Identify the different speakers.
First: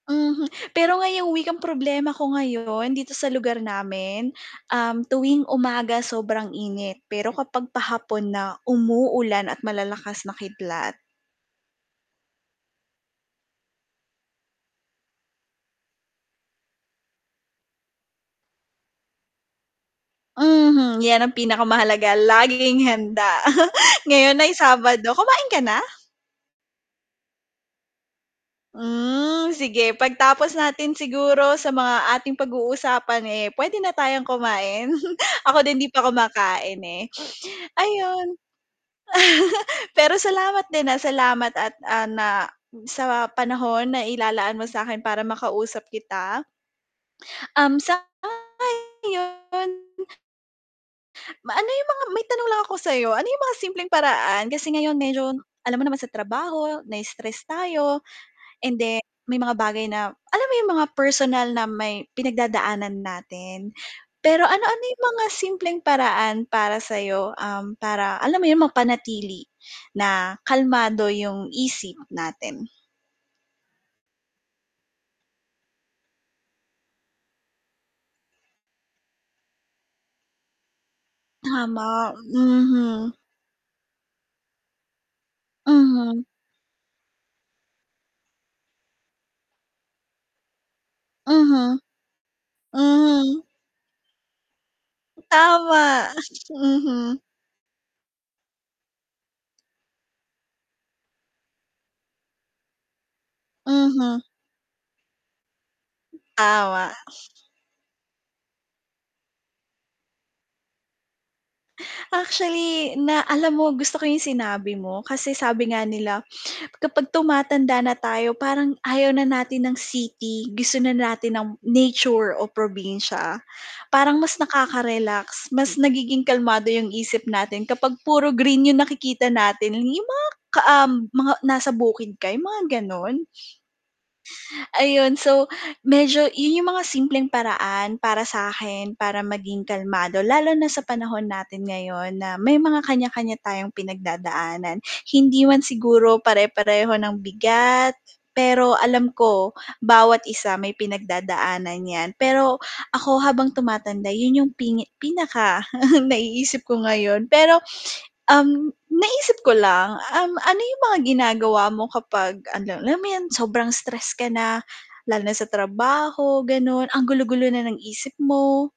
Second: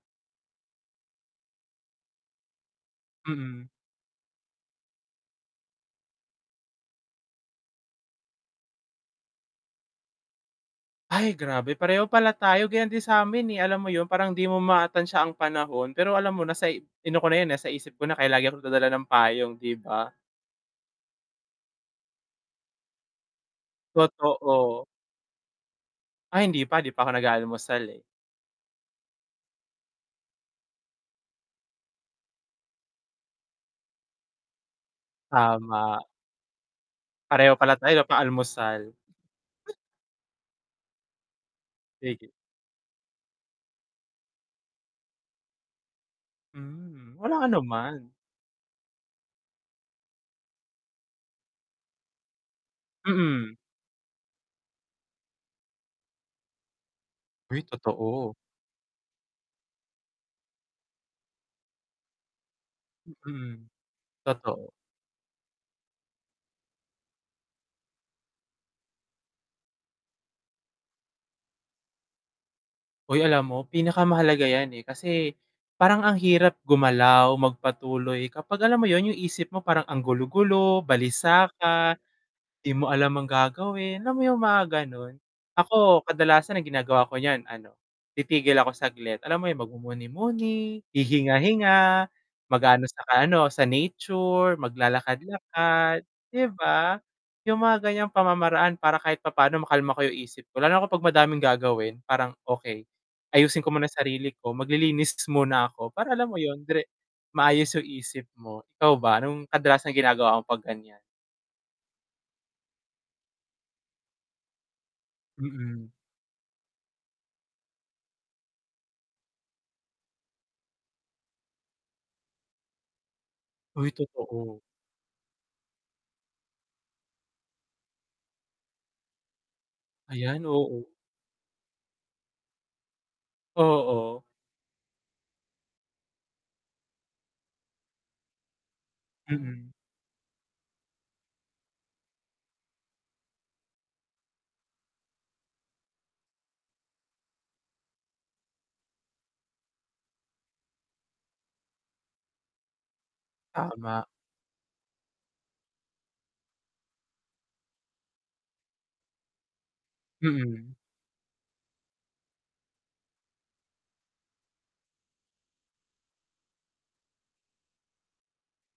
Speaker 1: Mhm, pero ngayong week ang problema ko ngayon dito sa lugar
Speaker 2: Mhm.
Speaker 1: namin? Um, tuwing umaga sobrang init, pero kapag pa-hapon na, umuulan at malalakas na kidlat.
Speaker 2: Ay grabe pareho pala tayo, ganyan din sa'min eh, alam mo yun, parang di mo ma-tantsa siya ang panahon pero alam mo na in ko na yun nasa isip ko na kaya lagi akong nag-dadala ng payong di ba.
Speaker 1: Mhm, yan ang pinaka-mahalaga laging handa, ngayon ay
Speaker 2: Totoo.
Speaker 1: Sabado, kumain ka na?
Speaker 2: Ah, hindi pa, 'di pa 'ko nag-aalmusal eh.
Speaker 1: Hmm, sige pag-tapos natin siguro sa mga ating pag-uusapan eh, puwede na tayong kumain, ako din hindi pa
Speaker 2: Tama.
Speaker 1: kumakain eh,
Speaker 2: Pareho pala tayo wala pa
Speaker 1: ayun.
Speaker 2: almusal.
Speaker 1: Pero salamat din ah, salamat at ah,
Speaker 2: Sige.
Speaker 1: na sa panahon na-ilalaan mo sakin para makausap kita.
Speaker 2: Hmm, walang
Speaker 1: Um,
Speaker 2: anuman.
Speaker 1: sang-ayon. Ma ano yung mga may tanong lang ako sayo, ano yung mga
Speaker 2: Mm.
Speaker 1: simpleng paraan kasi ngayon medyo alam mo naman sa trabaho nai-stress
Speaker 2: Uy,
Speaker 1: tayo,
Speaker 2: totoo.
Speaker 1: and then may mga bagay na alam mo yung mga personal na may pinag-dadaanan
Speaker 2: Hmm,
Speaker 1: natin? Pero
Speaker 2: totoo.
Speaker 1: ano-ano yung mga simpleng paraan para sayo, um, para alam mo yun, mapanatili na kalmado yung isip natin?
Speaker 2: Uy, alam mo, pinaka-mahalaga yan eh, kasi, parang ang hirap gumalaw, mag-patuloy, kapag alam mo yun yung isip mo parang ang gulo-gulo, balisa ka.
Speaker 1: Tama,
Speaker 2: 'Di mo alam
Speaker 1: mhm.
Speaker 2: ang gagawin, alam mo yung mga ganun? Ako
Speaker 1: Mhm.
Speaker 2: kadalasan ang ginagawa ko niyan ano, titigil ako saglit, alam mo yung mag-mumuni-muni,
Speaker 1: Mhm.
Speaker 2: hihinga-hinga, mag-aano sa ano
Speaker 1: Hmm.
Speaker 2: sa nature, mag-lalakad-lakad,
Speaker 1: Tama,
Speaker 2: di ba?
Speaker 1: mhm.
Speaker 2: Yung mga ganyang pamamaraan para kahit papaano makalma ko yung isip ko, lalo na 'pag madaming gagawin parang, okay, ayusin ko muna
Speaker 1: Mhm.
Speaker 2: sarili ko, mag-lilinis muna ako, para alam mo yun dire
Speaker 1: Tama.
Speaker 2: maayos yung isip mo. Ikaw ba nung kadalasang ginagawa mo 'pag ganyan?
Speaker 1: Actually na alam mo gusto ko yung sinabi mo kasi sabi nga
Speaker 2: Hmm.
Speaker 1: nila, kapag tumatanda na tayo parang ayaw na natin ng city gusto na natin ng nature o probinsya.
Speaker 2: Uy
Speaker 1: Parang mas
Speaker 2: totoo.
Speaker 1: nakaka-relax, mas nagiging kalmado yung isip natin kapag puro green yung nakikita natin, yung mga
Speaker 2: Ayan,
Speaker 1: ka ah,
Speaker 2: oo.
Speaker 1: mga nasa bukid ka yung mga ganon?
Speaker 2: Oo.
Speaker 1: Ayun so, medyo yun yung mga simpleng paraan para sakin, para maging
Speaker 2: Hmm.
Speaker 1: kalmado lalo na sa panahon natin ngayon na may mga kanya-kanya tayong pinag-dadaanan hindi man siguro pare-pareho ng bigat, pero alam ko, bawat isa may pinag-dadaan yan, pero ako habang
Speaker 2: Tama.
Speaker 1: tumatanda yun yung pingi pinaka naiisip ko ngayon pero, um, naisip ko lang, um, ano
Speaker 2: Mhm.
Speaker 1: yung mga ginagawa mo kapag ano, alam mo yun, sobrang stress ka na, lalo na sa trabaho, ganon ang gulo-gulo na ng isip mo?